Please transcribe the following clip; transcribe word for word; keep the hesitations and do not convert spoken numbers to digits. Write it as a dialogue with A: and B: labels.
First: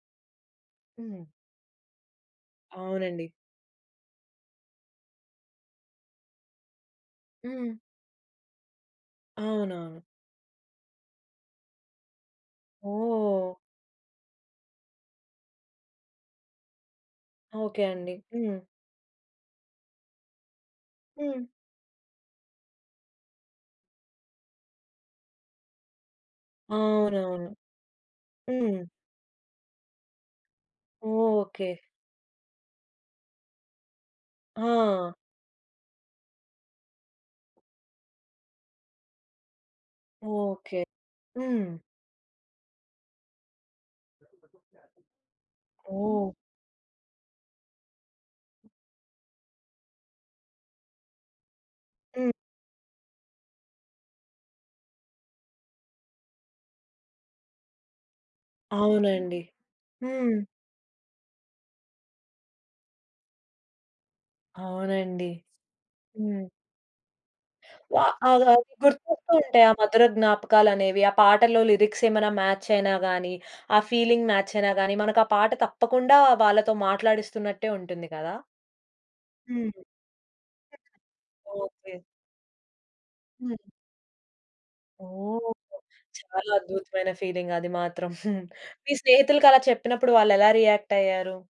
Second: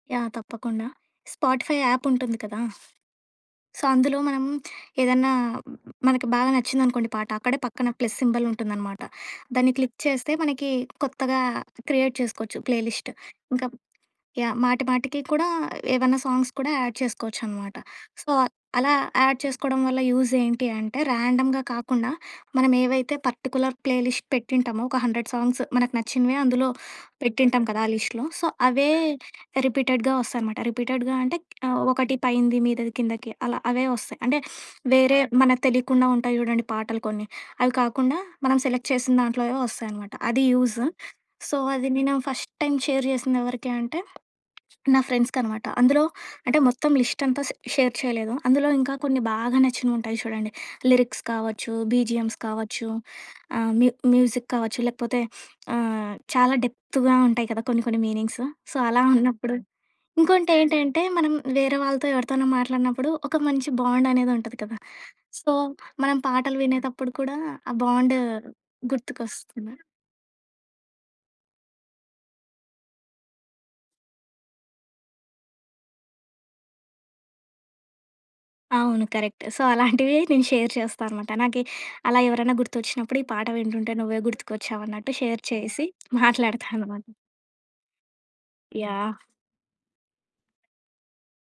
A: Yeah! తప్పకుండా
B: హ్మ్.
A: Spotify app ఉంటుంది కదా!
B: అవునండి.
A: సో అందులో మనం ఏదైనా మనకి బాగా నచ్చిందనుకోండి పాట అక్కడే
B: హ్మ్.
A: పక్కన ప్లస్ సింబల్ ఉంటుందన్నమాట. దాన్ని క్లిక్
B: అవునవును.
A: చేస్తే మనకి కొత్తగా క్రియేట్ చేసుకోవచ్చు ప్లే లిస్ట్.
B: ఓహ్!
A: ఇంకా యాహ్! మాటి మాటికి కూడా ఏమైనా సాంగ్స్ కూడా యాడ్ చేసుకోవచ్చనమాట.
B: ఓకే అండి.
A: సో
B: హ్మ్.
A: అలా యాడ్ చేసుకోవడం వల్ల యూజ్ ఏంటి అంటే
B: హ్మ్.
A: ర్యాండమ్‌గా కాకుండా మనమేవైతే పర్టిక్యులర్ ప్లే లిస్ట్ పెట్టుంటామో ఒక హండ్రెడ్ సాంగ్స్ మనకు నచ్చినవి అందులో
B: అవునవును.
A: పెట్టింటాం కదా ఆ లిస్టులో. సో
B: హ్మ్.
A: అవే రిపీటెడ్‌గా వస్తాయనమాట. రిపీటెడ్‌గా అంటే
B: ఓకే.
A: ఆహ్, ఒకటి పైనది మీదది కిందకి అలా అవే వస్తాయి. అంటే
B: ఆ!
A: వేరే మనకు తెలియకుండా ఉంటాయి చూడండి పాటలు కొన్ని అవి కాకుండా మనం సెలెక్ట్ చేసిన దాంట్లోవే వస్తాయనమాట. అది
B: ఓకే.
A: యూజ్. సో
B: హ్మ్.
A: అది నేను ఫస్ట్ టైమ్ షేర్ చేసిందెవరికి అంటే నా ఫ్రెండ్స్‌కనమాట. అందులో
B: ఓహ్!
A: అంటే మొత్తం లిస్ట్ అంతా స్ షేర్ చేయలేదు అందులో ఇంకా కొన్ని బాగా నచ్చినవుంటాయి చూడండి లిరిక్స్ కావచ్చు
B: హ్మ్.
A: బీజీఎమ్స్ కావచ్చు ఆహ్ మ్యూ మ్యూజిక్ కావచ్చు లేకపోతే ఆహ్, చాలా డెప్త్‌గా ఉంటాయి కదా కొన్ని కొన్ని మీనింగ్స్. సో అలా
B: అవునండి.
A: ఉన్నప్పుడు.
B: హ్మ్.
A: ఇంకోటేంటంటే మనం వేరే వాళ్ళతో ఎవరితోనో మాట్లాడినప్పుడు ఒక మంచి బాండ్ అనేదుంటది కదా
B: అవునండి.
A: సో మనం
B: హ్మ్.
A: పాటలు వినేటప్పుడు కూడా ఆ
B: వా
A: బాండు
B: అ ఆ! గుర్తొస్తూ ఉంటాయి ఆ
A: గుర్తుకొస్తుంది.
B: మధుర జ్ఞాపకాలనేవి. ఆ పాటల్లో లిరిక్స్ ఏమైన మ్యాచ్ అయినా గాని, ఆ ఫీలింగ్ మ్యాచ్ అయినా గాని మనకు ఆ పాట తప్పకుండా వాళ్ళతో మాట్లాడిస్తున్నట్టే ఉంటుంది గదా!
A: అవును. కరెక్ట్. సో
B: హ్మ్.
A: అలాంటివి నేను షేర్ చేస్తా అనమాట. నాకీ
B: ఓకే.
A: అలా ఎవరైనా గుర్తొచ్చినప్పుడు ఈ పాట
B: హ్మ్.
A: వింటుంటే నువ్వే గుర్తుకొచ్చావు అన్నట్టు షేర్
B: ఓహ్!
A: చేసి
B: చాలా
A: మాట్లాడతా
B: అద్భుతమైన
A: అననమాట.
B: ఫీలింగ్ అది మాత్రం! మీ
A: యాహ్!
B: స్నేహితులకలా చెప్పినప్పుడు వాళ్ళెలా రియాక్ట్ అయ్యారు?